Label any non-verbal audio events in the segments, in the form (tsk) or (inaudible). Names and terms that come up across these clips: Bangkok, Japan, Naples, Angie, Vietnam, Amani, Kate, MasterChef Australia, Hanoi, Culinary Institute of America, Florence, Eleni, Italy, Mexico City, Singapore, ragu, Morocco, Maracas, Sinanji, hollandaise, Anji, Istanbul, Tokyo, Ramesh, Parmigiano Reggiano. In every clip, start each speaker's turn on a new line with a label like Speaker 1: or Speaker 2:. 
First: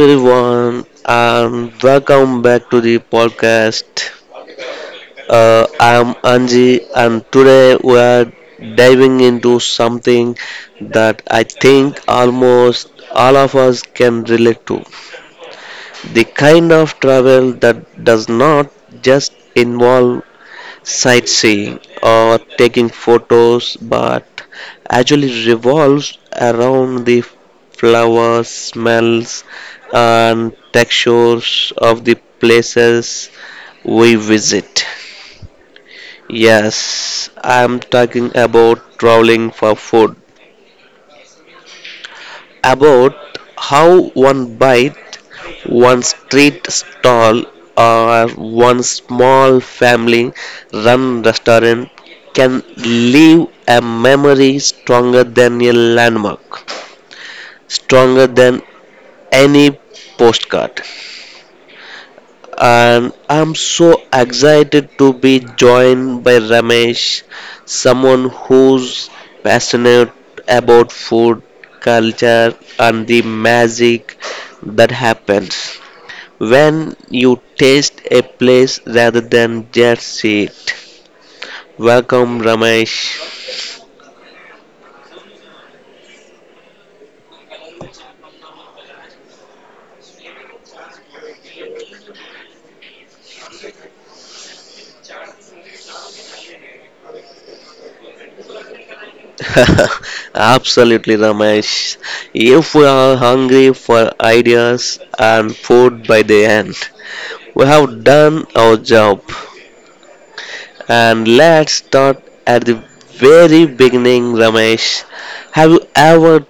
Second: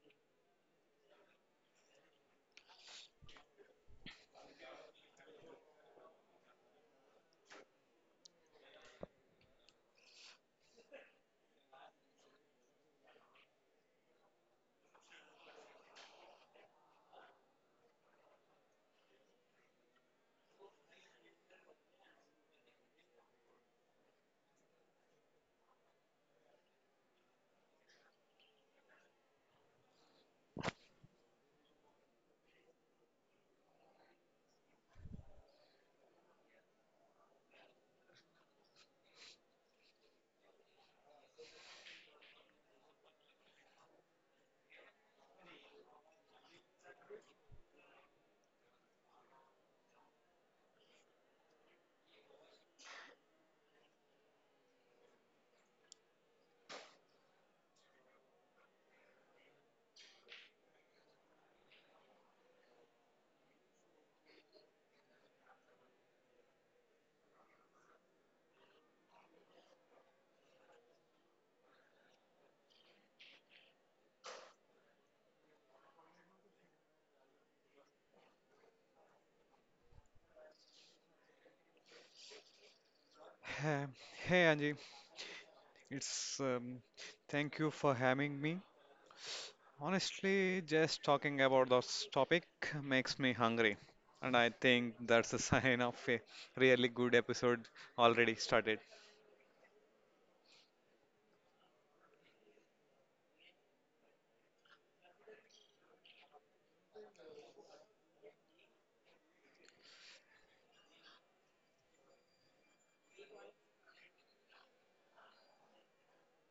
Speaker 1: everyone and welcome back to the podcast. I'm Anji and today we are diving into something that I think almost all of us can relate to. The kind of travel that does not just involve sightseeing or taking photos, but actually revolves around the flowers, smells, and textures of the places we visit. Yes, I'm talking about traveling for food, about how one bite one street stall or one small family run restaurant can leave a memory stronger than a landmark, stronger than any postcard. And I'm so excited to be joined by Ramesh, someone who's passionate about food, culture, and the magic that happens when you taste a place rather than just see it. Welcome, Ramesh.
Speaker 2: Hey, hey Anji, it's thank you for having me. Honestly, just talking about this topic makes me hungry, and I think that's a (laughs) sign of a really good episode already started.
Speaker 1: (laughs) Absolutely, Ramesh. If we are hungry for ideas and food by the end, we have done our job. And let's start at the very beginning, Ramesh. Have you ever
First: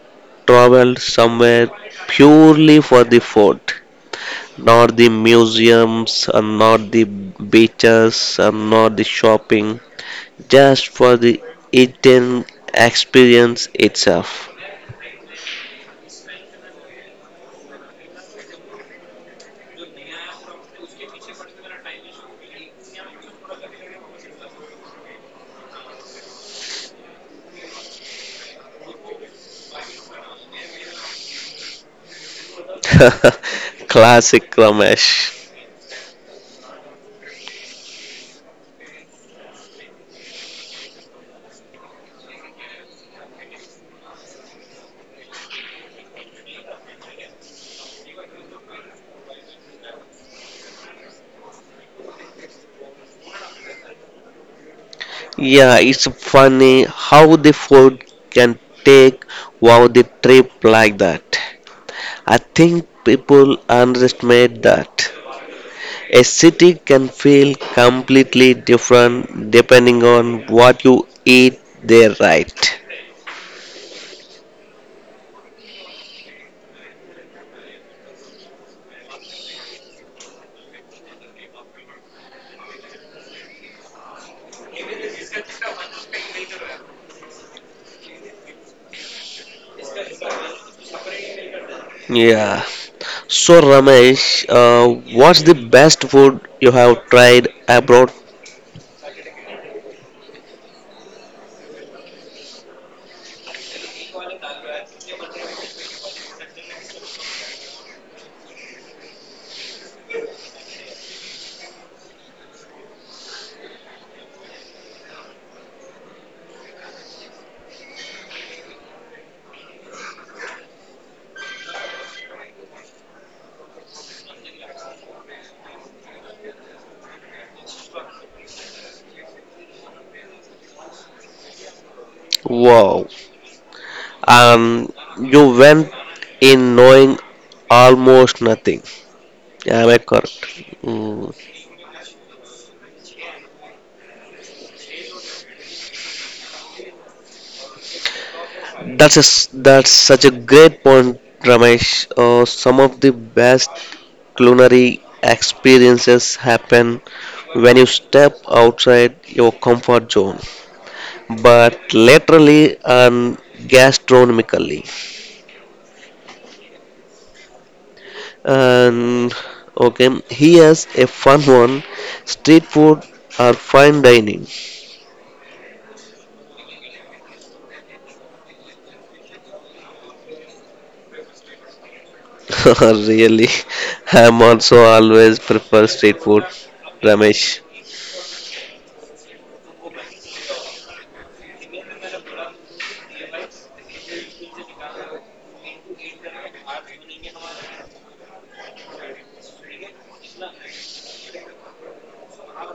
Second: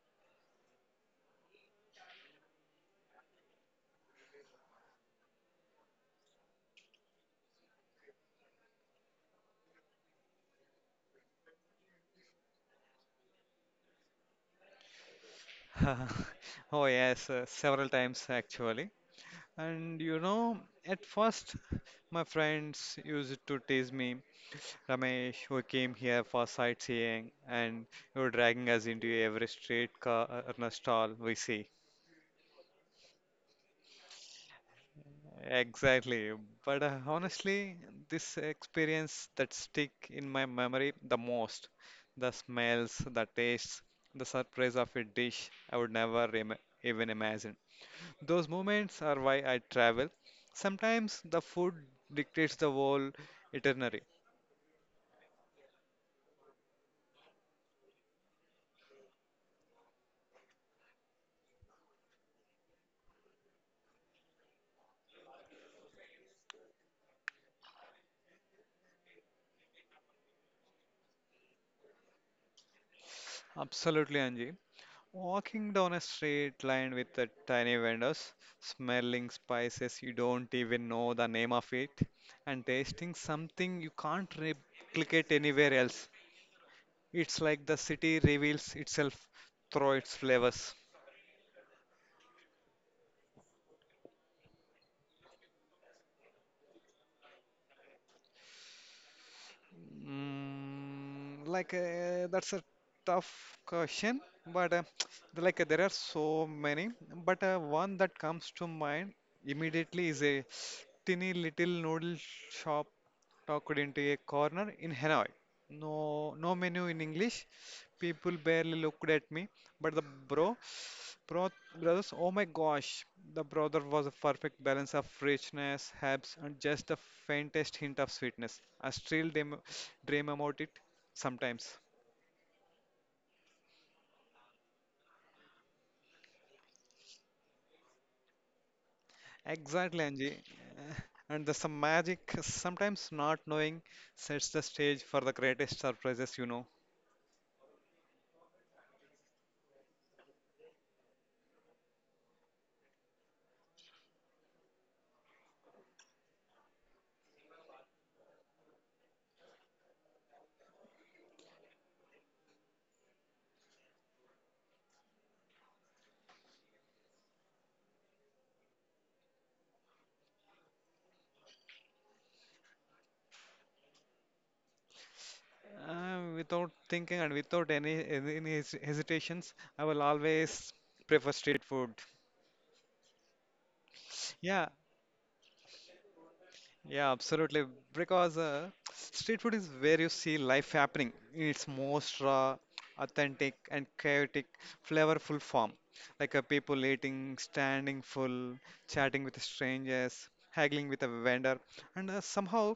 Speaker 1: traveled somewhere purely for the food? Not the museums and not the beaches and not the shopping, just for the eating experience itself.
Speaker 2: (laughs) Oh yes, several times actually. And you know, at first, my friends used to tease me, Ramesh, we came here for sightseeing, and you're dragging us into every street corner stall we see.
Speaker 1: (laughs) Classic Ramesh.
Speaker 2: Exactly. But honestly, this experience that stick in my memory the most, the smells, the tastes, the surprise of a dish I would never im- even imagine. Those moments are why I travel. Sometimes the food dictates the whole itinerary.
Speaker 1: Yeah, it's funny how the food can take wow the trip like that. I think people underestimate that. A city can feel completely different depending on what you eat there, right?
Speaker 2: Absolutely, Anji. Walking down a straight line with the tiny vendors, smelling spices you don't even know the name of it, and tasting something you can't replicate anywhere else. It's like the city reveals itself through its flavors.
Speaker 1: Yeah. So Ramesh, what's the best food you have tried abroad?
Speaker 2: That's a tough question, but (tsk) there are so many, but one that comes to mind immediately is a tiny little noodle shop tucked into a corner in Hanoi. No, No menu in English. People barely looked at me, but the bro Bro- brothers, oh my gosh, the brother was a perfect balance of richness, herbs, and just the faintest hint of sweetness. I still dream about it sometimes.
Speaker 1: Wow, and you went in knowing almost nothing. Am I
Speaker 2: Exactly, Angie.
Speaker 1: correct?
Speaker 2: Uh,
Speaker 1: Mm.
Speaker 2: And there's some magic. Sometimes not knowing sets the stage for the greatest surprises,
Speaker 1: That's such a great point, Ramesh. Some of the best culinary experiences happen when you step outside your comfort zone, but literally and gastronomically. And okay, here's a fun one: street food or fine dining.
Speaker 2: Without thinking and without hesitations, I will always prefer street food.
Speaker 1: (laughs) Really, I'm
Speaker 2: Yeah,
Speaker 1: also always prefer street food,
Speaker 2: yeah,
Speaker 1: Ramesh.
Speaker 2: absolutely. Because street food is where you see life happening in its most raw, authentic, and chaotic, flavorful form. People eating, standing full, chatting with strangers, haggling with a vendor, and somehow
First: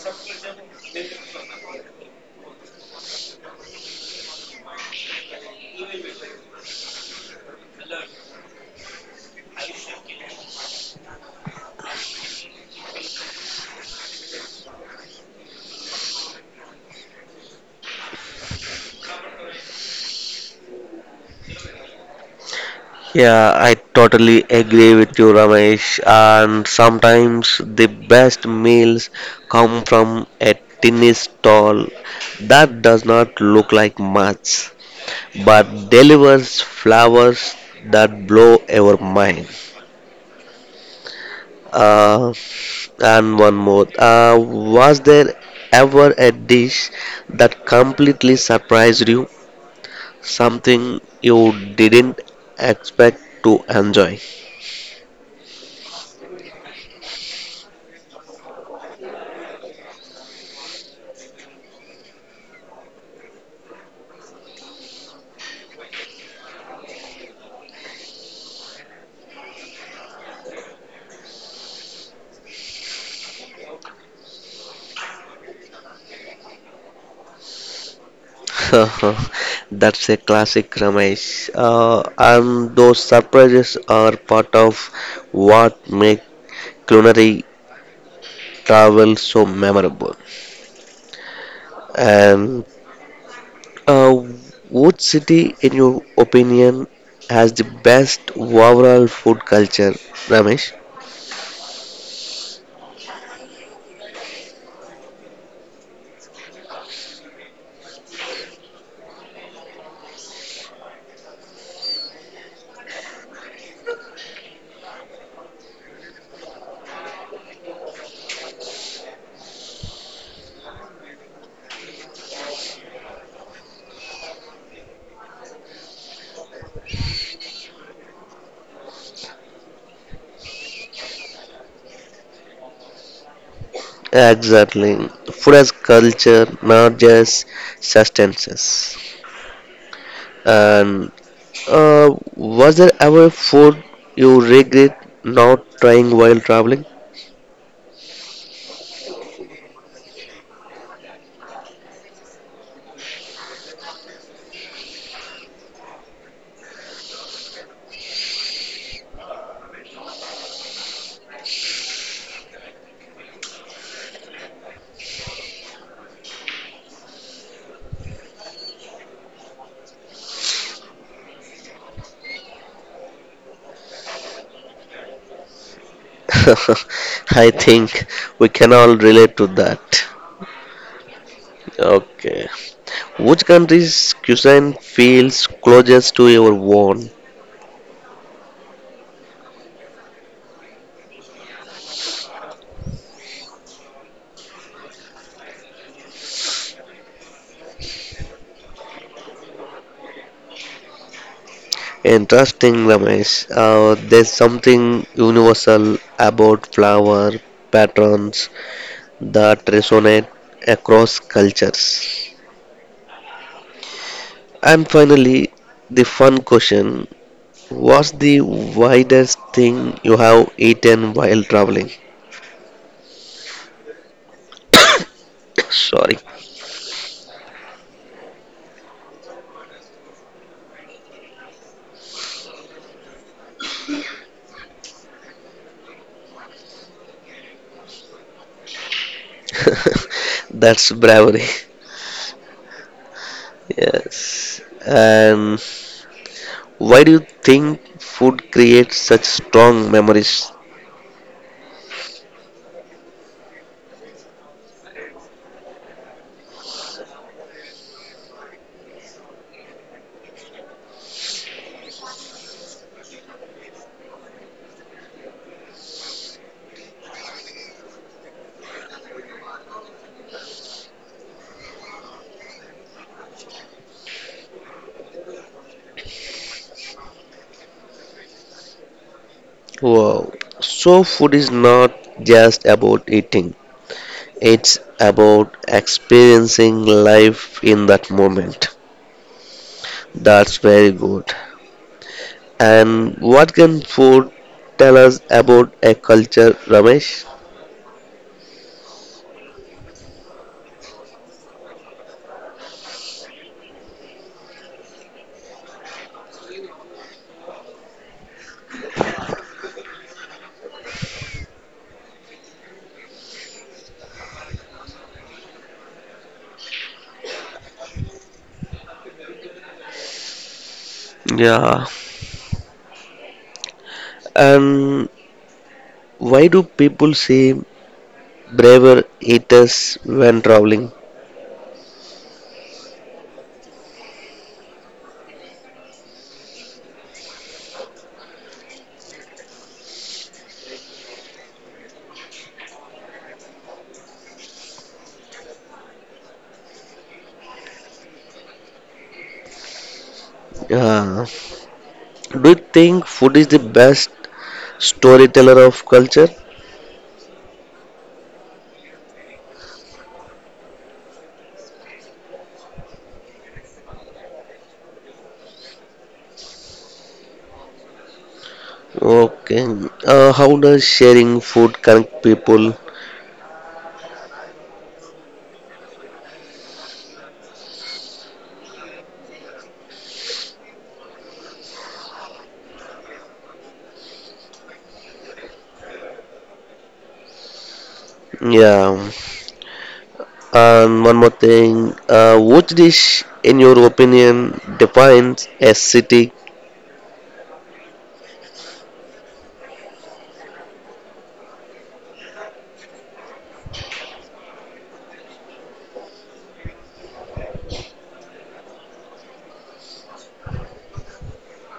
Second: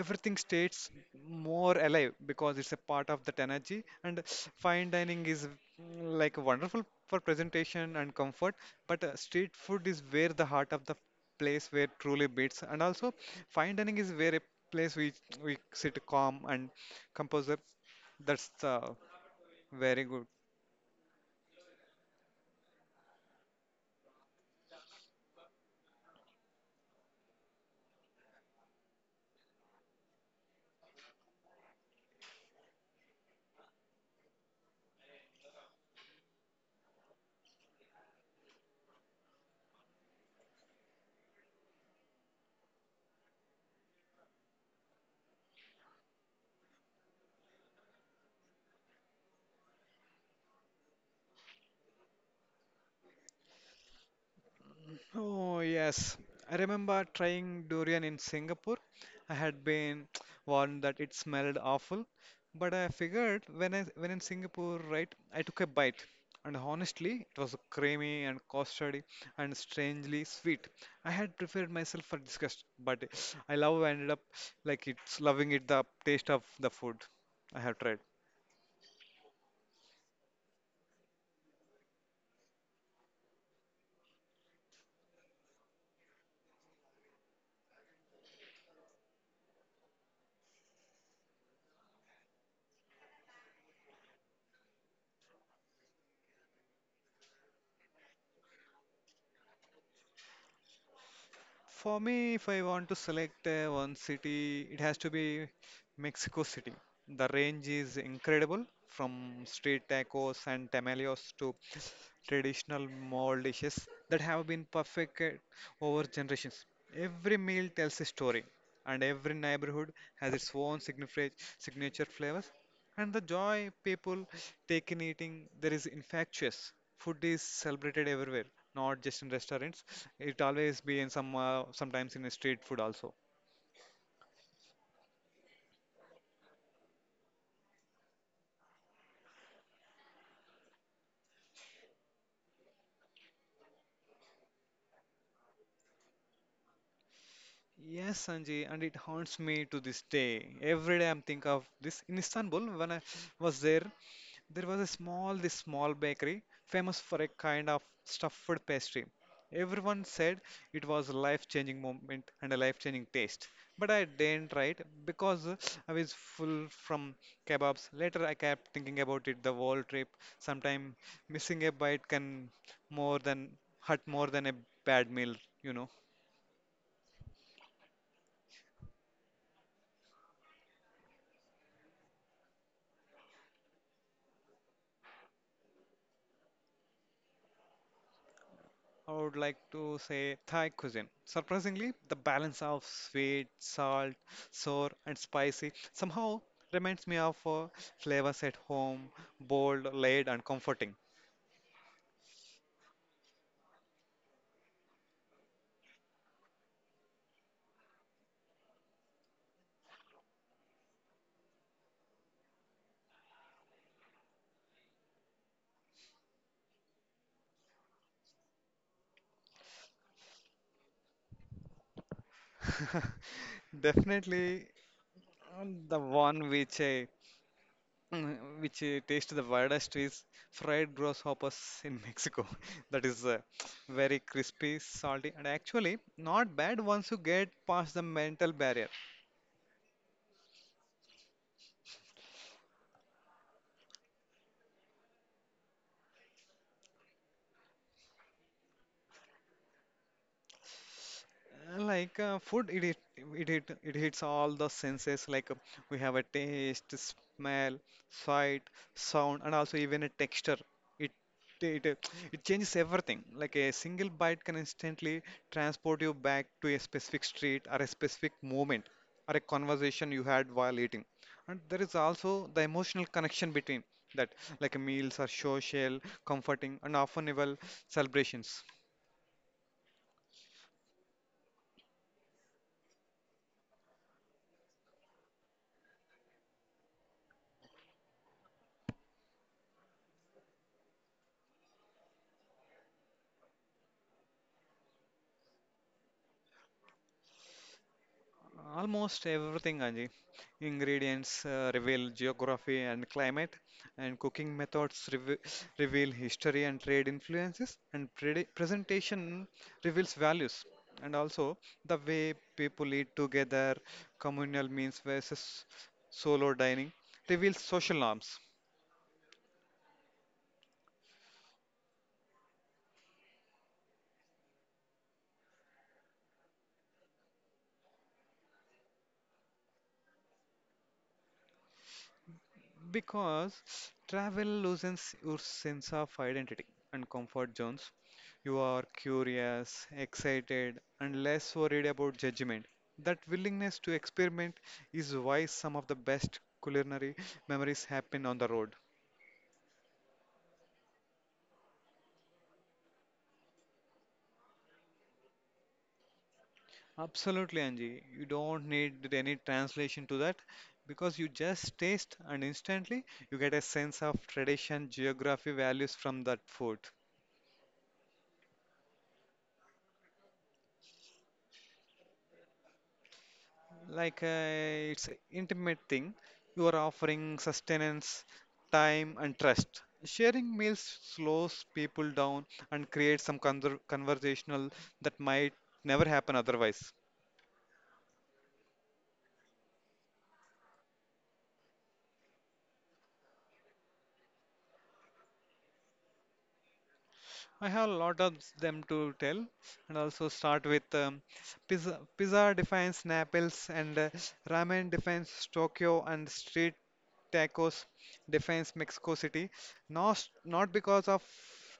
Speaker 2: everything stays more alive because it's a part of that energy. And fine dining is wonderful for presentation and comfort, but street food is where the heart of the place where truly beats, and also fine dining is where a place we sit calm and composer, that's very good.
Speaker 1: Yeah, I totally agree with you, Ramesh. And sometimes the best meals come from a tiny stall that does not look like much, but delivers flowers that blow our mind. Uh, and one more. Was there ever a dish that completely surprised you? Something you didn't expect to enjoy?
Speaker 2: Oh, yes. I remember trying durian in Singapore. I had been (tsk) warned that it smelled awful, but I figured when in Singapore, right, I took a bite. And honestly, it was creamy and custardy and strangely sweet. I had prepared myself for disgust, but I love ended up like it's loving it the taste of the food I have tried.
Speaker 1: (laughs) That's a classic, Ramesh. And those surprises are part of what make culinary travel so memorable. And Uh, what city, in your opinion, has the best overall food culture, Ramesh?
Speaker 2: For me, if I want to select one city, it has to be Mexico City. The range is incredible from street tacos and tamales to traditional mole dishes that have been perfected over generations. Every meal tells a story, and every neighborhood has its own signature flavors. And the joy people take in eating there is infectious. Food is celebrated everywhere, not just in restaurants. It always be in sometimes in street food also.
Speaker 1: Exactly. Food as culture, not just sustenance. And was there ever food you regret not trying while traveling?
Speaker 2: Yes, Sanjay, and it haunts me to this day. Every day I'm think of this. In Istanbul, when I was there, there was a this small bakery, famous for a kind of stuffed pastry. Everyone said it was a life-changing moment and a life-changing taste. But I didn't try it because I was full from kebabs. Later, I kept thinking about it the whole trip. Sometimes missing a bite can more than hurt more than a bad meal, you know.
Speaker 1: (laughs) I think we can all relate to that. Okay. Which country's cuisine feels closest to your own?
Speaker 2: I would like to say Thai cuisine. Surprisingly, the balance of sweet, salt, sour, and spicy somehow reminds me of flavors at home, bold, laid, and comforting.
Speaker 1: Interesting, Ramesh. There's something universal about flower patterns that resonate across cultures. And finally, the fun question: what's the widest thing you have eaten while traveling?
Speaker 2: (laughs) Definitely,
Speaker 1: (coughs)
Speaker 2: the
Speaker 1: Sorry,
Speaker 2: one which I mm, which I taste the weirdest is fried grasshoppers in Mexico. (laughs) That is very crispy, salty, and actually not bad once you get past the mental barrier.
Speaker 1: (laughs) that's bravery. (laughs) Yes. And why do you think food creates such strong memories?
Speaker 2: Like food it, hit- it hit, It hits all the senses, we have a taste, smell, sight, sound, and also even a texture. it it, uh, it changes everything. Like a single bite can instantly transport you back to a specific street or a specific moment or a conversation you had while eating. And there is also the emotional connection between that, like meals are social, comforting, and often even celebrations.
Speaker 1: Wow. So, food is not just about eating, it's about experiencing life in that moment. That's very good. And what can food tell us about a culture, Ramesh?
Speaker 2: Almost everything, Anji. Ingredients reveal geography and climate, and cooking methods reveal history and trade influences, and presentation reveals values. And also, the way people eat together, communal meals versus solo dining, reveals social norms.
Speaker 1: Yeah. And why do people say braver eaters when traveling?
Speaker 2: Because travel loosens your sense of identity and comfort zones. You are curious, excited, and less worried about judgment. That willingness to experiment is why some of the best culinary memories happen on the road.
Speaker 1: Yeah. Do you think food is the best storyteller of culture?
Speaker 2: Absolutely, Angie. You don't need any translation to that because you just taste and instantly you get a sense of tradition, geography, values from that food.
Speaker 1: Okay. How does sharing food connect people?
Speaker 2: It's a intimate thing. You are offering sustenance, time, and trust. Sharing meals slows people down and creates some conversational that might never happen otherwise.
Speaker 1: Yeah. And one more thing. Which dish, in your opinion, defines a city?
Speaker 2: I have a lot of them to tell, and also start with pizza. Pizza defines Naples, and ramen defines Tokyo, and street tacos defines Mexico City. Not because of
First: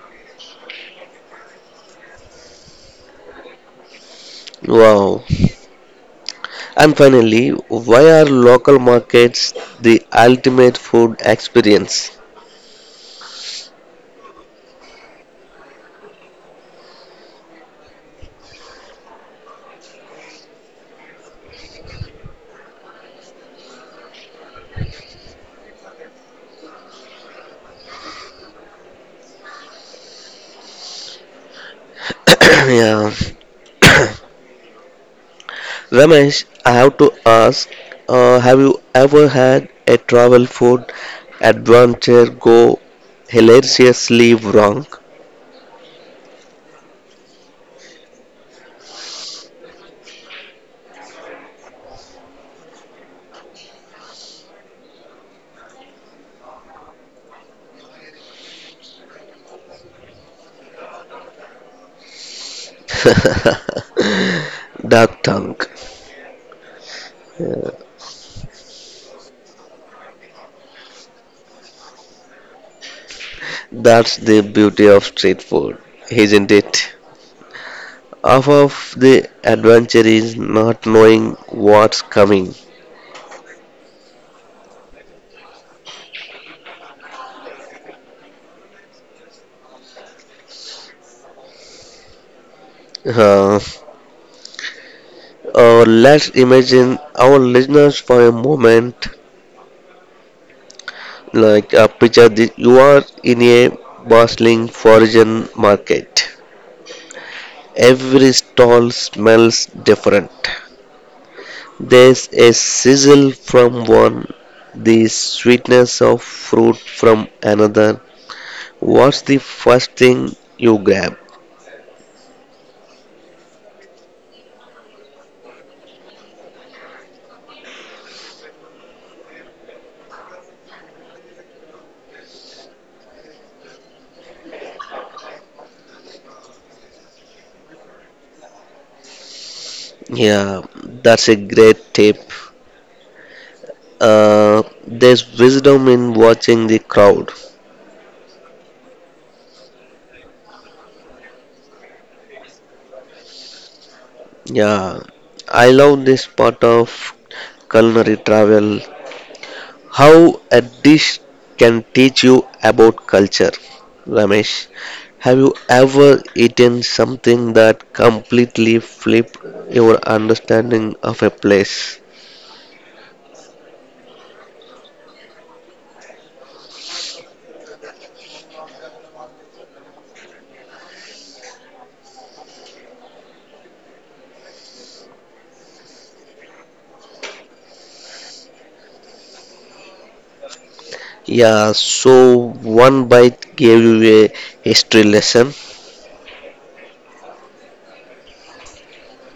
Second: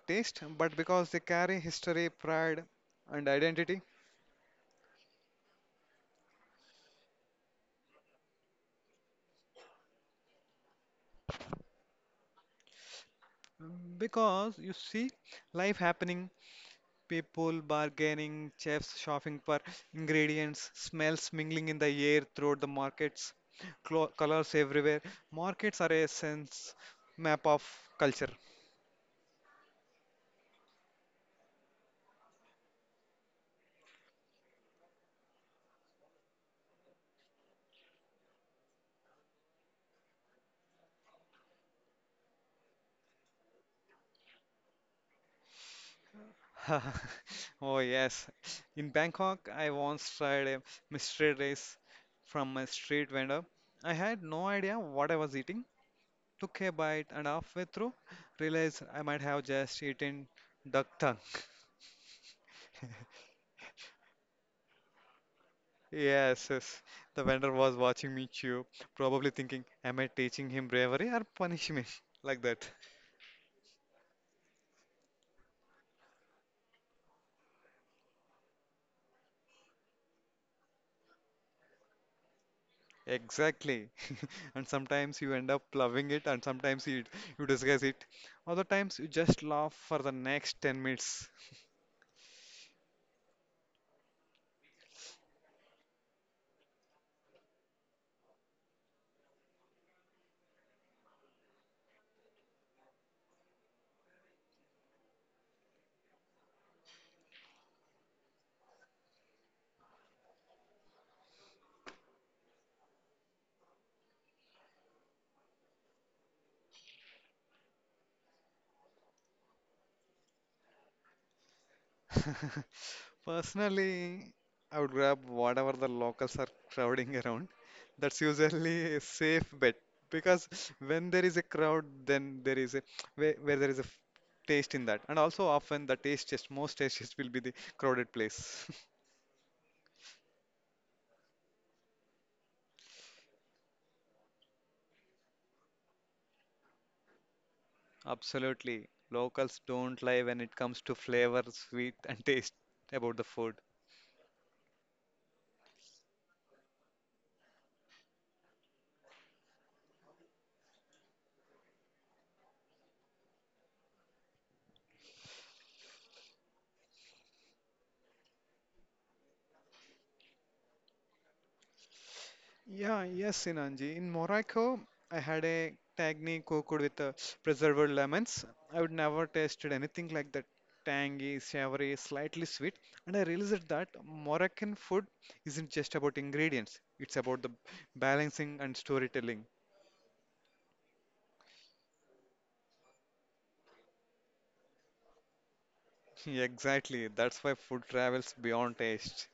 Speaker 2: taste, but because they carry history, pride, and identity.
Speaker 1: Wow. And finally, why are local markets the ultimate food experience?
Speaker 2: Because you see life happening. People bargaining, chefs shopping for ingredients, smells mingling in the air throughout the markets, clo colors everywhere. Markets are a sense map of culture.
Speaker 1: (coughs) (clears throat) Yeah. Ramesh, I have to ask, have you ever had a travel food adventure go hilariously wrong?
Speaker 2: (laughs) Oh, yes. In Bangkok, I once tried a mystery rice from a street vendor. I had no idea what I was eating. Took a bite and halfway through, realized I might have just eaten duck tongue.
Speaker 1: (laughs) Duck tongue.
Speaker 2: Yes, yes. The vendor was watching me chew, probably thinking, am I teaching him bravery or punishment? (laughs) Like that.
Speaker 1: That's the beauty of street food, isn't it? Half of the adventure is not knowing what's coming.
Speaker 2: Exactly. (laughs) And sometimes you end up loving it, and sometimes you disguise it. Other times you just laugh for the next 10 minutes. (laughs)
Speaker 1: Uh, let's imagine our listeners for a moment. Picture this, you are in a bustling foreign market. Every stall smells different. There's a sizzle from one, the sweetness of fruit from another. What's the first thing you grab?
Speaker 2: (laughs) Personally, I would grab whatever the locals are crowding (laughs) around. That's usually a safe bet because when there is a crowd, then there is a where there is a taste in that, and also often most tastiest will be the crowded place.
Speaker 1: Yeah, that's a great tip. There's wisdom in watching the crowd.
Speaker 2: (laughs) Absolutely, locals don't lie when it comes to flavor, sweet, and taste about the food.
Speaker 1: Yeah, I love this part of culinary travel. How a dish can teach you about culture. Ramesh, have you ever eaten something that completely flipped your understanding of a place?
Speaker 2: Yeah, yes, Sinanji. In Morocco, I had a tagine cooked with preserved lemons. I would never tasted anything like that, tangy, savory, slightly sweet. And I realized that Moroccan food isn't just about ingredients, it's about the balancing and storytelling.
Speaker 1: Yeah, so one bite gave you a history lesson.
Speaker 2: (laughs) Exactly, that's why food travels beyond taste.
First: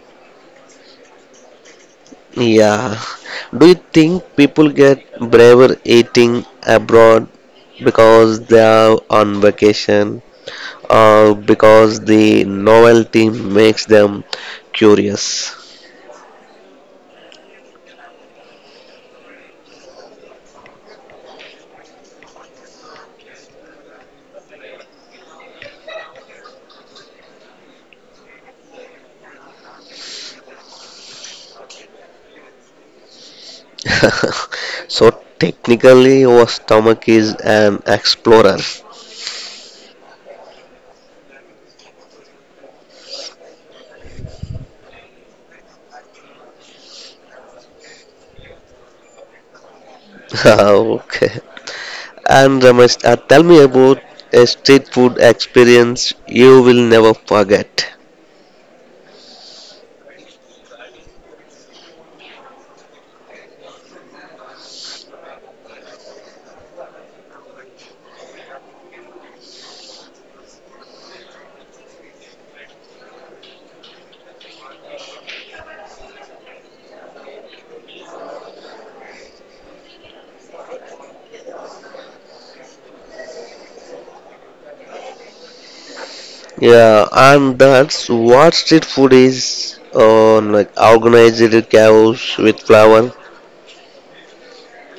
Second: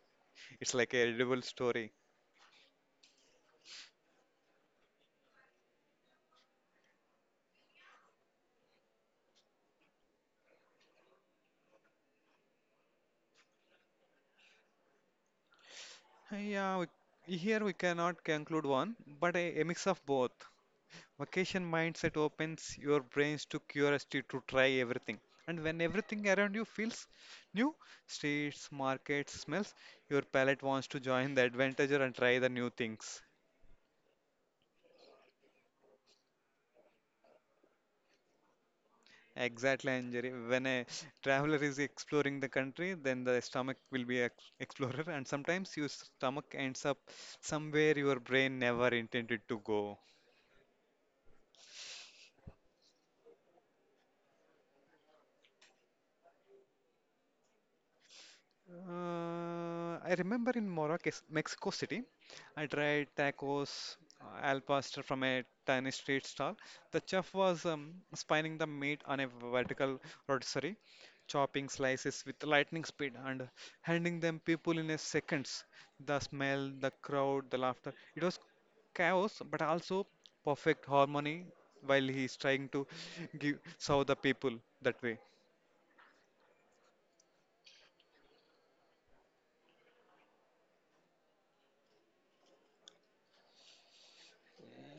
Speaker 2: It's like a readable story.
Speaker 1: Yeah. Do you think people get braver eating abroad because they are on vacation or because the novelty makes them curious?
Speaker 2: Yeah, Here we cannot conclude one, but a mix of both. Vacation mindset opens your brains to curiosity to try everything. And when everything around you feels new, streets, markets, smells, your palate wants to join the adventure and try the new things.
Speaker 1: (laughs) So technically, your stomach is an explorer.
Speaker 2: Exactly, Anjali. When a traveler is exploring the country, then the stomach will be explorer, and sometimes your stomach ends up somewhere your brain never intended to go.
Speaker 1: (laughs) Okay. And Ramesh, tell me about a street food experience you will never forget.
Speaker 2: I remember in Maracas, Mexico City, I tried tacos al pastor from a tiny street stall. The chef was spinning the meat on a vertical rotisserie, chopping slices with lightning speed and handing them people in a seconds. The smell, the crowd, the laughter. It was chaos, but also perfect harmony while he's trying to give serve the people that way.
Speaker 1: Yeah, and that's what street food is. On like organized chaos with flour.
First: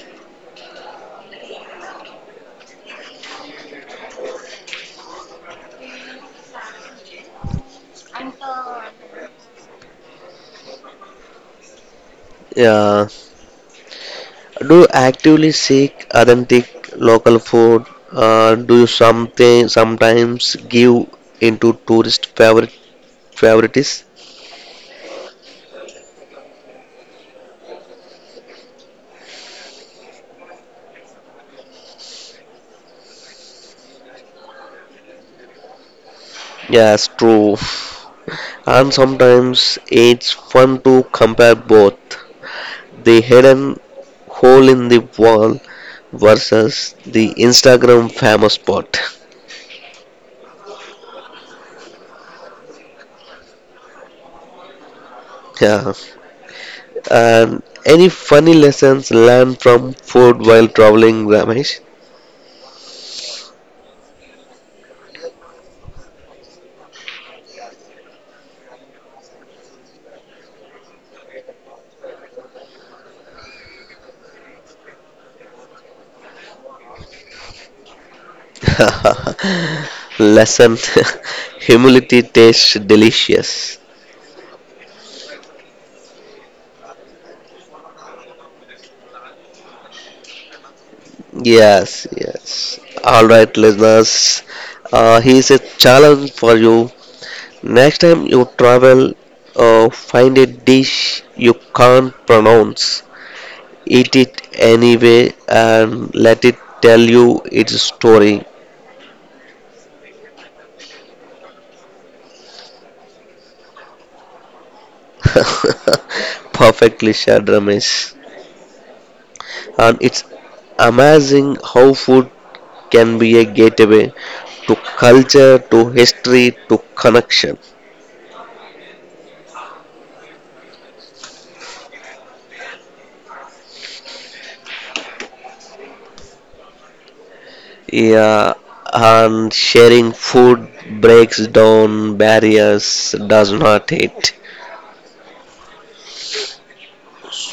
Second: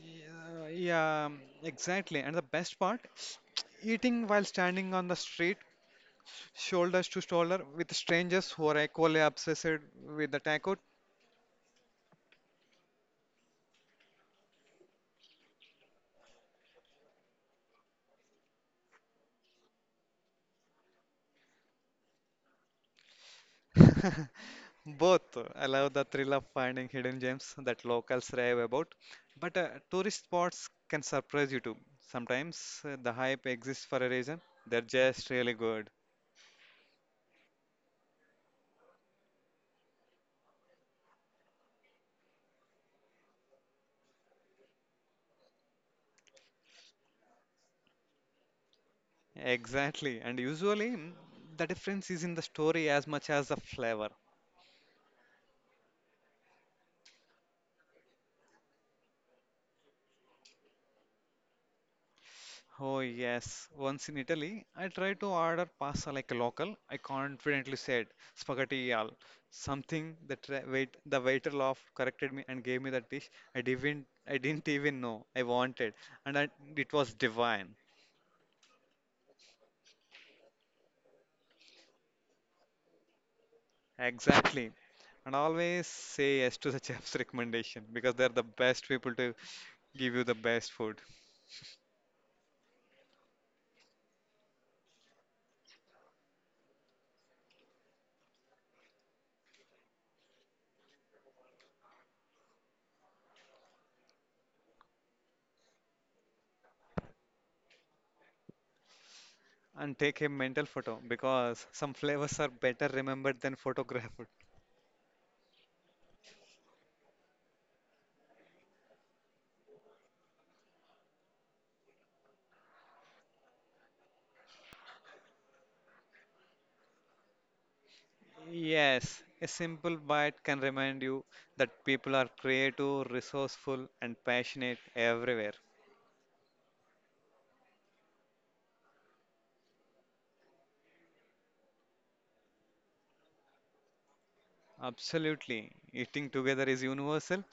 Speaker 2: Yeah, exactly. And the best part, (sniffs) eating while standing on the street, shoulders to shoulder with strangers who are equally obsessed with the taco.
Speaker 1: Yeah. Do you actively seek authentic local food? Do you something sometimes give into tourist favorites?
Speaker 2: (laughs) Both allow the thrill of finding hidden gems that locals rave about, but tourist spots can surprise you too. Sometimes the hype exists for a reason. They're just really good.
Speaker 1: Yes, true. (laughs) And sometimes it's fun to compare both the hidden hole in the wall versus the Instagram famous spot. (laughs)
Speaker 2: Exactly. And usually the difference is in the story as much as the flavor.
Speaker 1: Yeah. And any funny lessons learned from food while traveling, Ramesh?
Speaker 2: Oh, yes. Once in Italy, I tried to order pasta like a local. I confidently said spaghetti al. Something the waiter laughed, corrected me, and gave me the dish I didn't even know I wanted, and I, it was divine.
Speaker 1: (laughs) Lesson (laughs) humility tastes delicious.
Speaker 2: Exactly. And always say yes to the (laughs) chef's recommendation because they're the best people to give you the best food.
Speaker 1: Yes, yes. All right, listeners. Here's a challenge for you. Next time you travel, find a dish you can't pronounce, eat it anyway, and let it tell you its story.
Speaker 2: And take a mental photo because some flavors are better remembered than (laughs) photographed.
Speaker 1: (laughs) Perfectly said, Ramesh. And it's amazing how food can be a gateway to culture, to history, to connection.
Speaker 2: Yes, a simple bite can remind you that people are creative, resourceful, and passionate everywhere.
Speaker 1: Yeah, and sharing food breaks down barriers, does not it?
Speaker 2: Absolutely. Eating together is universal.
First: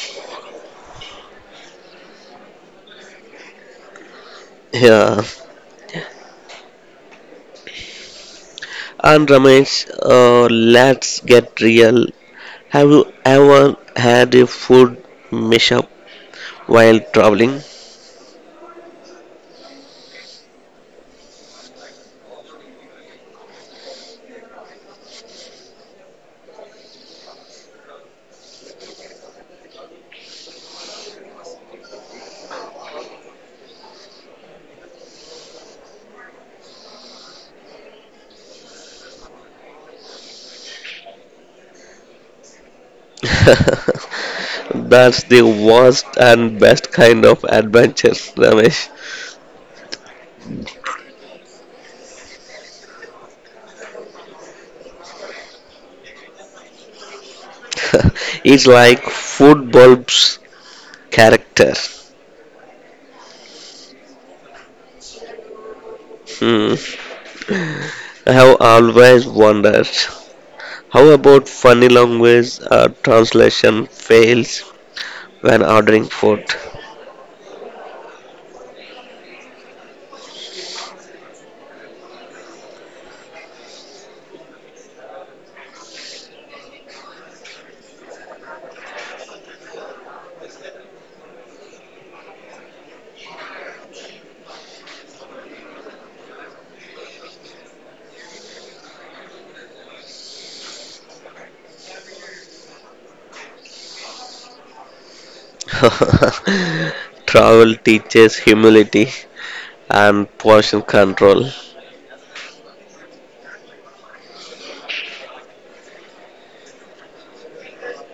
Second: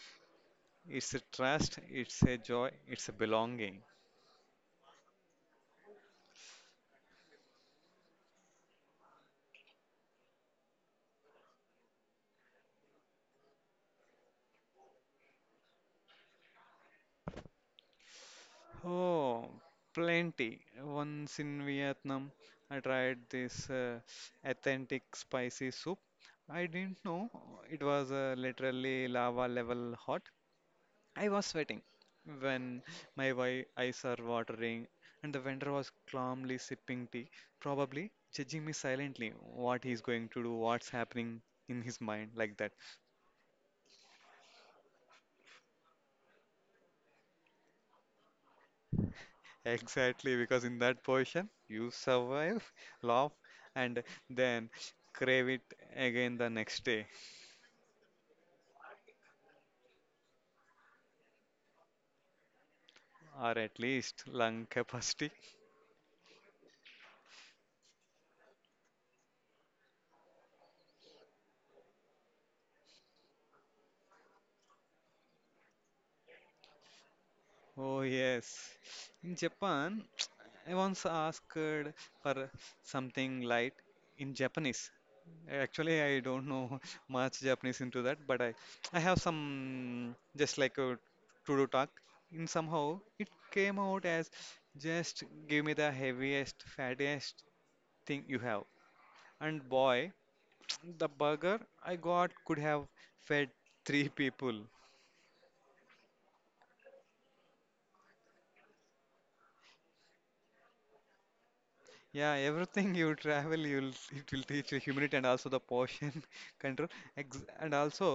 Speaker 2: It's a trust, it's a joy, it's a belonging.
Speaker 1: Yeah. And Ramesh, let's get real. Have you ever had a food mishap while traveling? (laughs)
Speaker 2: Oh, plenty. Once in Vietnam, I tried this authentic spicy soup. I didn't know it was literally lava level hot. I was sweating when my eyes are watering, and the vendor was calmly sipping tea, probably judging me silently what he's going to do, what's happening in his mind, like that.
Speaker 1: That's the worst and best kind of adventure, Ramesh.
Speaker 2: Exactly, because in that position, you survive, laugh, and then crave it again the next day,
Speaker 1: (laughs) It's like food bulbs character.
Speaker 2: or at least lung capacity.
Speaker 1: Hmm. I have always wondered how about funny language translation fails when ordering food.
Speaker 2: Oh yes. In Japan, (tsk) I once asked for something light in Japanese. Actually, I don't know (laughs) much Japanese into that, but I have some just like a to-do talk. In somehow it came out as just give me the heaviest, fattest thing you have. And boy, (tsk) the burger I got could have fed three people.
Speaker 1: (laughs) Travel teaches humility and portion control.
Speaker 2: Yeah, everything you travel, you'll it will teach you humility and also the portion (laughs) control, ex and also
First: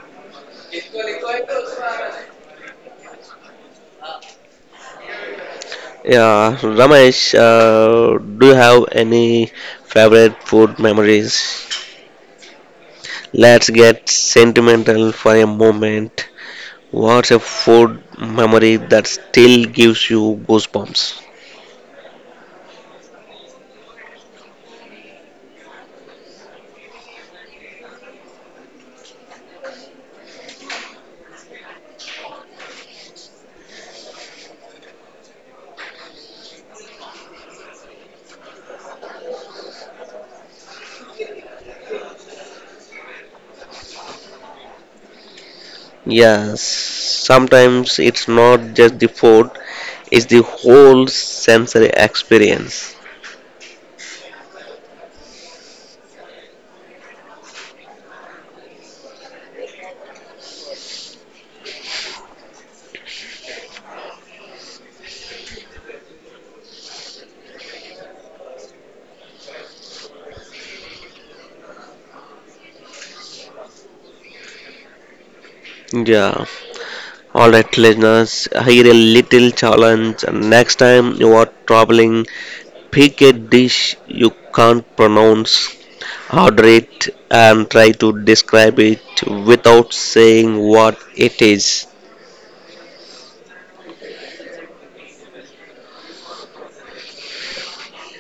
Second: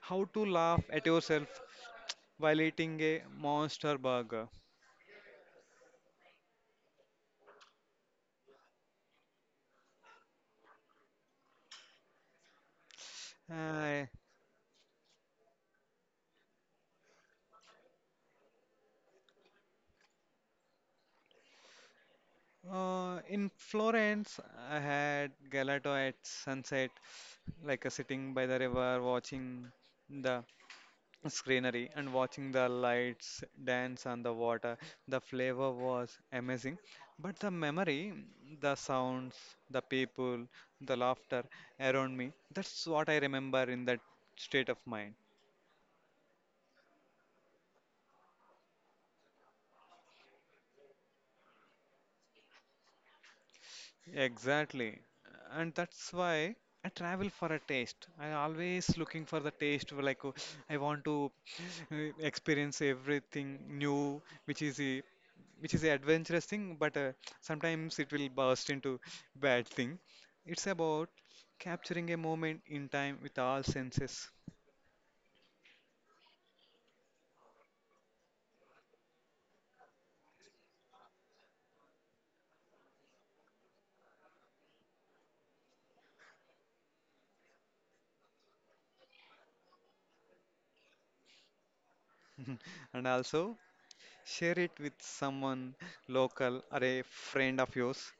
Speaker 2: how to laugh at yourself while eating a monster burger.
Speaker 1: Yeah, Ramesh, do you have any favorite food memories? Let's get
Speaker 2: I-
Speaker 1: sentimental for a moment. What's a food memory that still gives you goosebumps?
Speaker 2: in Florence, I had gelato at sunset, like sitting by the river watching the scenery and watching the lights dance on the water. The flavor was amazing, but the memory, the sounds, the people, the laughter around me, that's what I remember in that state of mind.
Speaker 1: Yes, sometimes it's not just the food, it's the whole sensory experience.
Speaker 2: Exactly. And that's why I travel for a taste. I always looking for the taste where like I want to experience everything new which is a adventurous thing but sometimes it will burst into bad thing. It's about capturing a moment in time with all senses
Speaker 1: Yeah. Alright, listeners, here a little challenge. Next time you are traveling, pick a dish you can't pronounce, order it, and try to describe it without saying what it is.
Speaker 2: and also share it with someone local or a friend of yours.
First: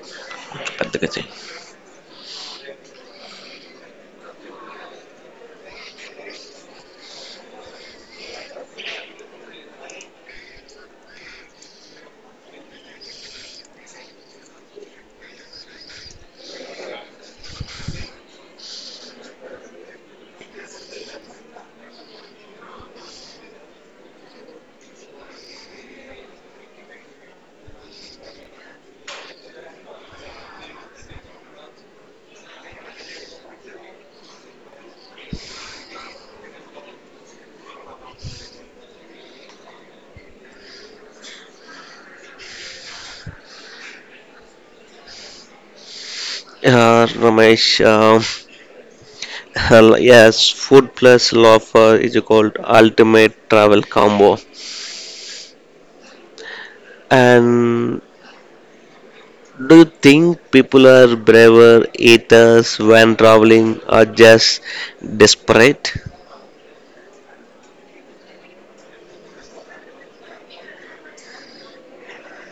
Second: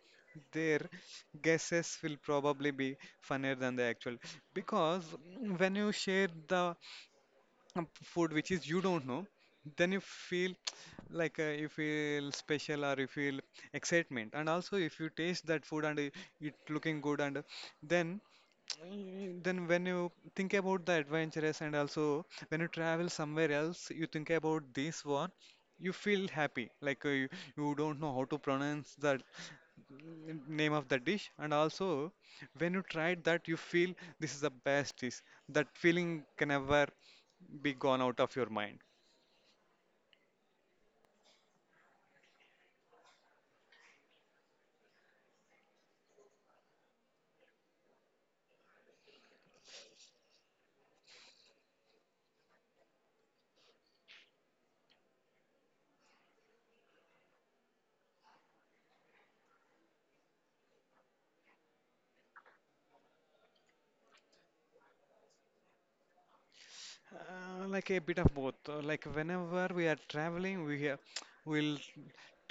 Speaker 2: Their
Speaker 1: Uh,
Speaker 2: guesses will probably be funnier than the actual because when you share the food which is you don't know, then you feel (tsk) like you feel special or you feel excitement, and also if you taste that food and it looking good and then then when you think about the adventurous and also when you travel somewhere else you think about this one, you feel happy like you, you don't know how to pronounce that name of the dish, and also when you tried that you feel this is the best dish, that feeling can never be gone out of your mind.
Speaker 1: Ramesh, (laughs) yes, food plus love is called ultimate travel combo. And do you think people are braver eaters when traveling or just desperate?
Speaker 2: Like a bit of both. Like whenever we are traveling will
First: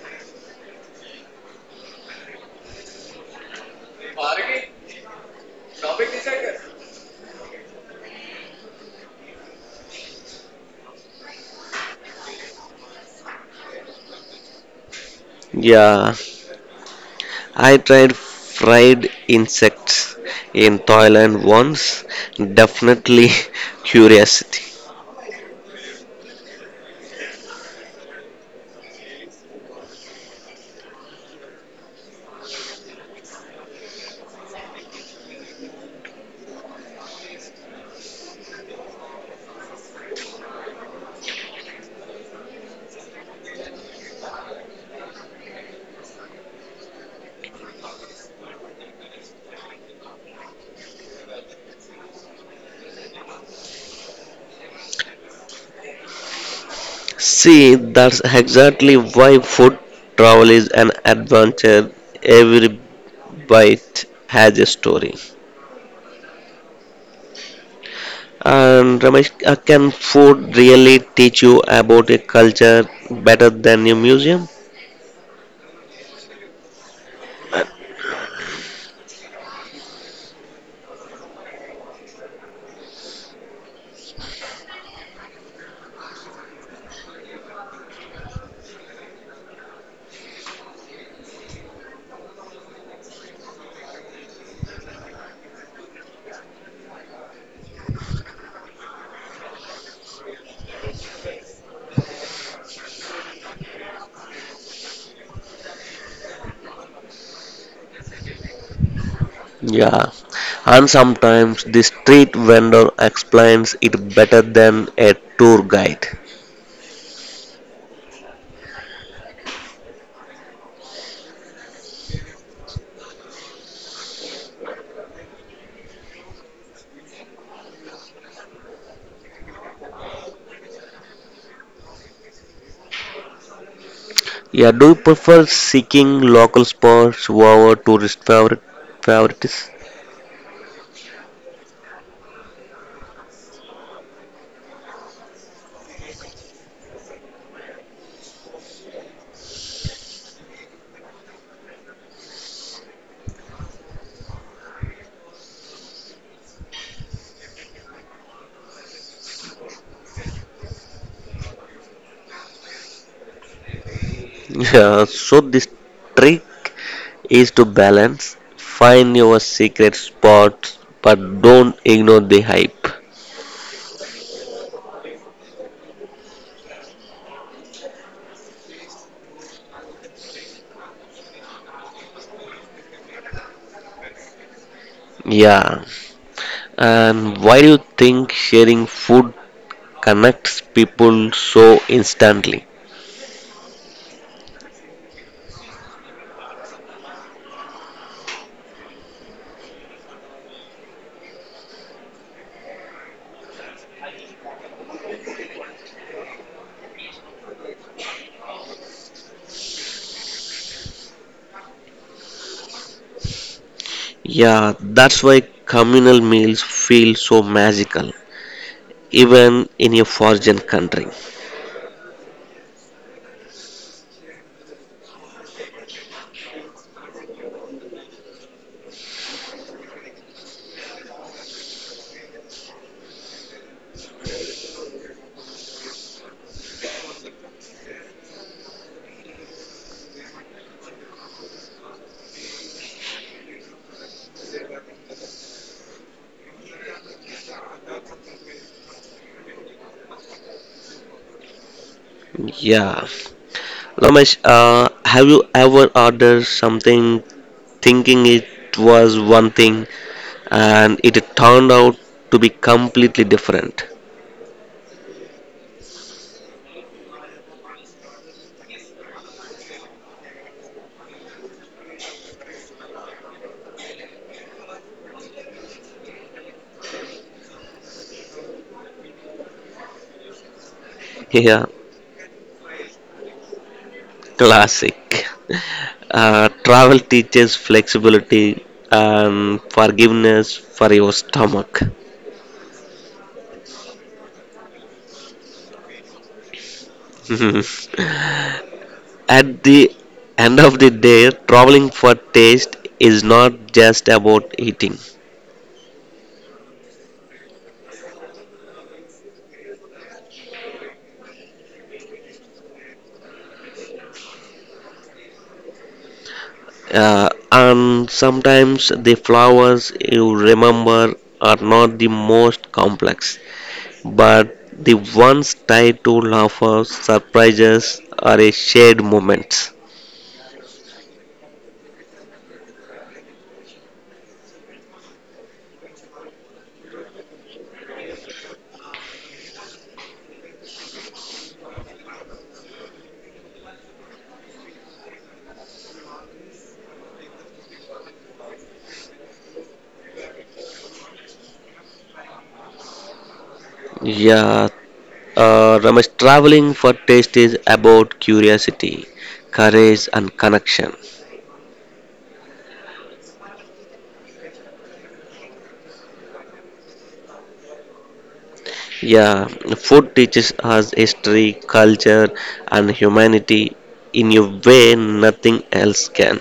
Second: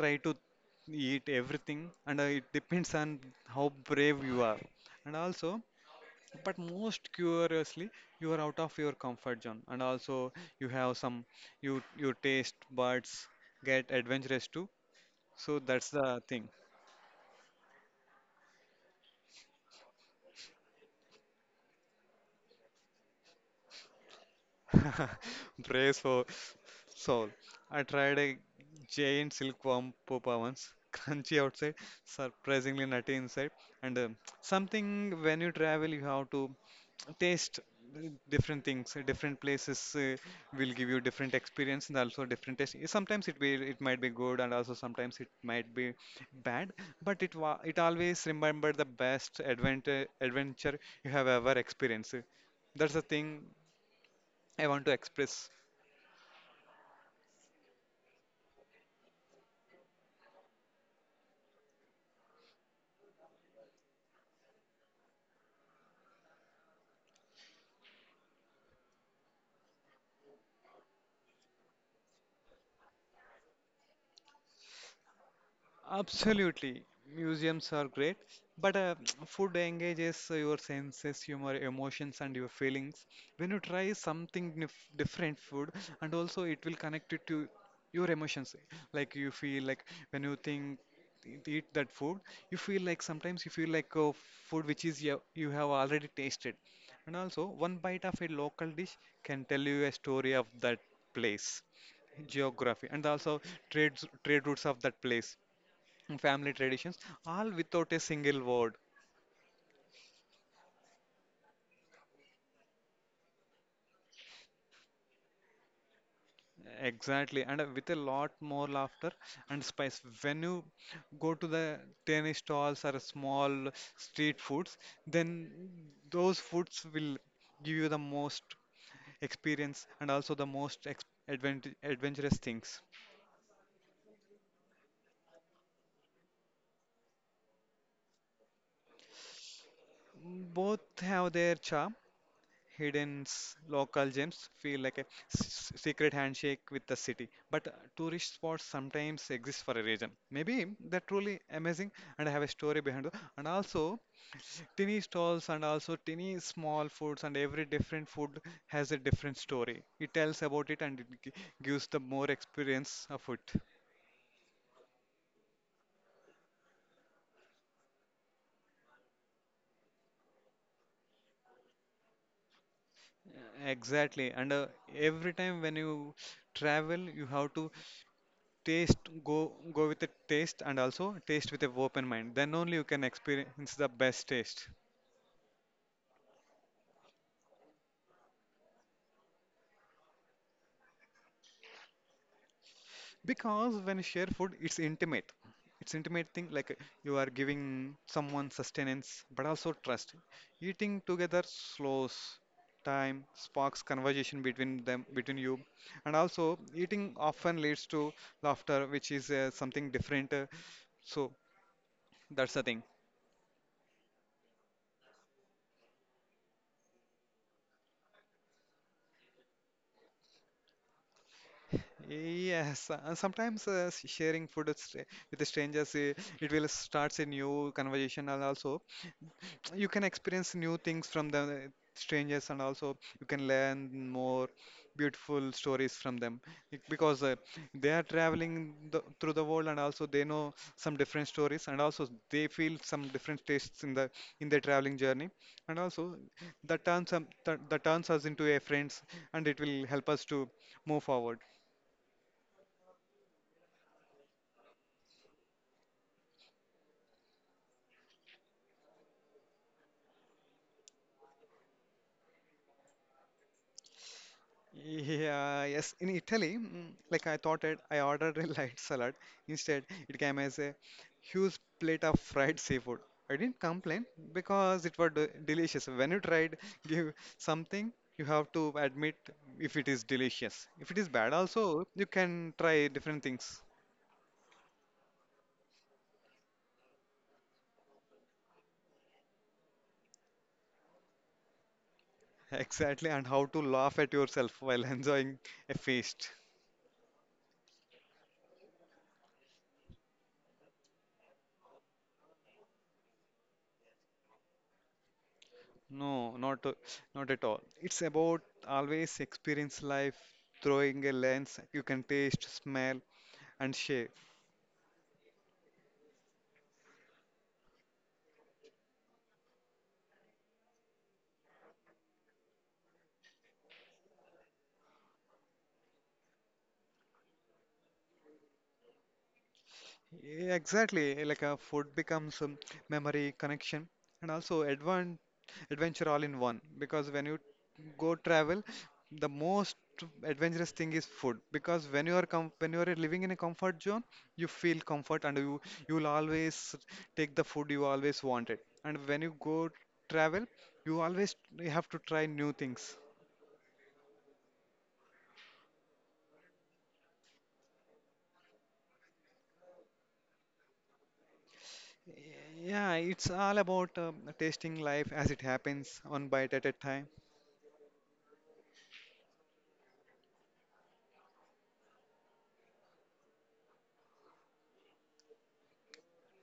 Speaker 2: try to eat everything, and it depends on how brave you are, and also but most curiously you are out of your comfort zone, and also you have some you your taste buds get adventurous too. So that's the
Speaker 1: Yeah,
Speaker 2: thing.
Speaker 1: I tried fried insects in Thailand once. Definitely (laughs) curiosity.
Speaker 2: (laughs) Brace for soul. I tried a giant silkworm pupa once, (laughs) crunchy outside, surprisingly nutty inside, and something when you travel, you have to taste different things. Different places will give you different experience and also different taste. Sometimes it will, it might be good, and also sometimes it might be bad. But it always remember the best adventure you have ever experienced. That's the thing I want to express.
Speaker 1: See, that's exactly why food travel is an adventure. Every bite has a story. And Ramesh, can food really teach you about a culture better than a museum?
Speaker 2: Absolutely. Museums are great, but (tsk) food engages your senses, humor, emotions, and your feelings. When you try something different food, and also it will connect it to your emotions. Like you feel like when you think eat that food, you feel like sometimes you feel like food which is you have already tasted, and also one bite of a local dish can tell you a story of that place geography, and also trade routes of that place, family traditions, all without a single word.
Speaker 1: Yeah, and sometimes the street vendor explains it better than a tour guide.
Speaker 2: Exactly, and with a lot more laughter and spice. When you go to the tiny stalls or small street foods, then those foods will give you the most experience and also the most ex advent adventurous things.
Speaker 1: Yeah, do you prefer seeking local spots over tourist favorites?
Speaker 2: Both have their charm, hidden local gems feel like a secret handshake with the city. But tourist spots sometimes exist for a reason. Maybe they're truly amazing and have a story behind them. And also, tiny stalls and also tiny small foods and every different food has a different story. It tells about it and it gives the more experience of it.
Speaker 1: (laughs) Yeah, so this trick is to balance, find your secret spots, but don't ignore the hype.
Speaker 2: Exactly. And every time when you travel, you have to taste go go with a taste and also taste with a open mind, then only you can experience the best taste.
Speaker 1: Yeah, and why do you think sharing food connects people so instantly?
Speaker 2: Because when you share food, it's intimate, it's intimate thing like you are giving someone sustenance but also trust, eating together slows time, sparks conversation between you, and also eating often leads to laughter which is something different. So that's the thing.
Speaker 1: Yeah, that's why communal meals feel so magical, even in a foreign country.
Speaker 2: Yes, sometimes sharing food with with strangers, it will starts a new conversation, and also (tsk) you can experience new things from the strangers, and also you can learn more beautiful stories from them. Because they are traveling through the world, and also they know some different stories, and also they feel some different tastes in the in their traveling journey, and also that turns us into a friends, and it will help us to move forward.
Speaker 1: Yeah. Ramesh, have you ever ordered something thinking it was one thing and it turned out to be completely different? (laughs)
Speaker 2: Yeah, yes, in Italy, like I thought it, I ordered a (laughs) light salad. Instead, it came as a huge plate of fried seafood. I didn't complain because it was delicious. When you tried give something, you have to admit if it is delicious. If it is bad
Speaker 1: Yeah,
Speaker 2: also, you can try different things.
Speaker 1: classic. Travel teaches flexibility and forgiveness for your stomach.
Speaker 2: (laughs) Exactly, and how to laugh at yourself while (laughs) enjoying a feast.
Speaker 1: (laughs) At the end of the day, traveling for taste is not just about eating.
Speaker 2: No, not at all. It's about always experience life, throwing a lens you can taste, smell, and share.
Speaker 1: And sometimes the flowers you remember are not the most complex, but the ones tied to laughter, surprises, or a shared moments.
Speaker 2: Yeah, exactly. Like a food becomes memory, connection, and also advan adventure all in one. Because when you go travel, the most adventurous thing is food. Because when you are com when you are living in a comfort zone, you feel comfort and you will always take the food you always wanted. And when you go travel, you always you have to try new things.
Speaker 1: Yeah, Ramesh, traveling for taste is about curiosity, courage, and connection.
Speaker 2: Yeah, it's all about tasting life as it happens, one bite at a time.
Speaker 1: Yeah, food teaches us history, culture, and humanity in a way nothing else can.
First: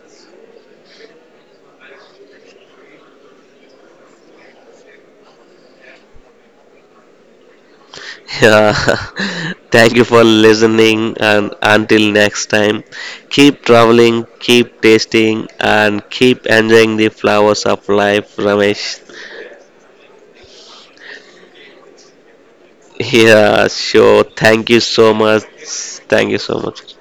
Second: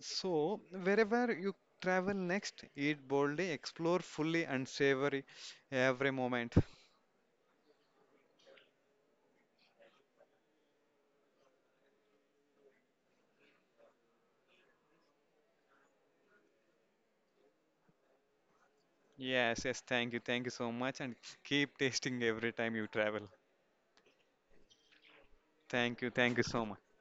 Speaker 2: So, wherever you travel next, eat boldly, explore fully, and savor every moment.
Speaker 1: Yeah, (laughs) thank you for listening, and until next time, keep traveling, keep tasting, and keep enjoying the flowers of life, Ramesh. (laughs)
Speaker 2: Yes, yes, thank you so much, and keep tasting every time you travel.
Speaker 1: Yeah, sure. Thank you so much. Thank
Speaker 2: Thank
Speaker 1: you
Speaker 2: you
Speaker 1: so
Speaker 2: so much.
Speaker 1: much.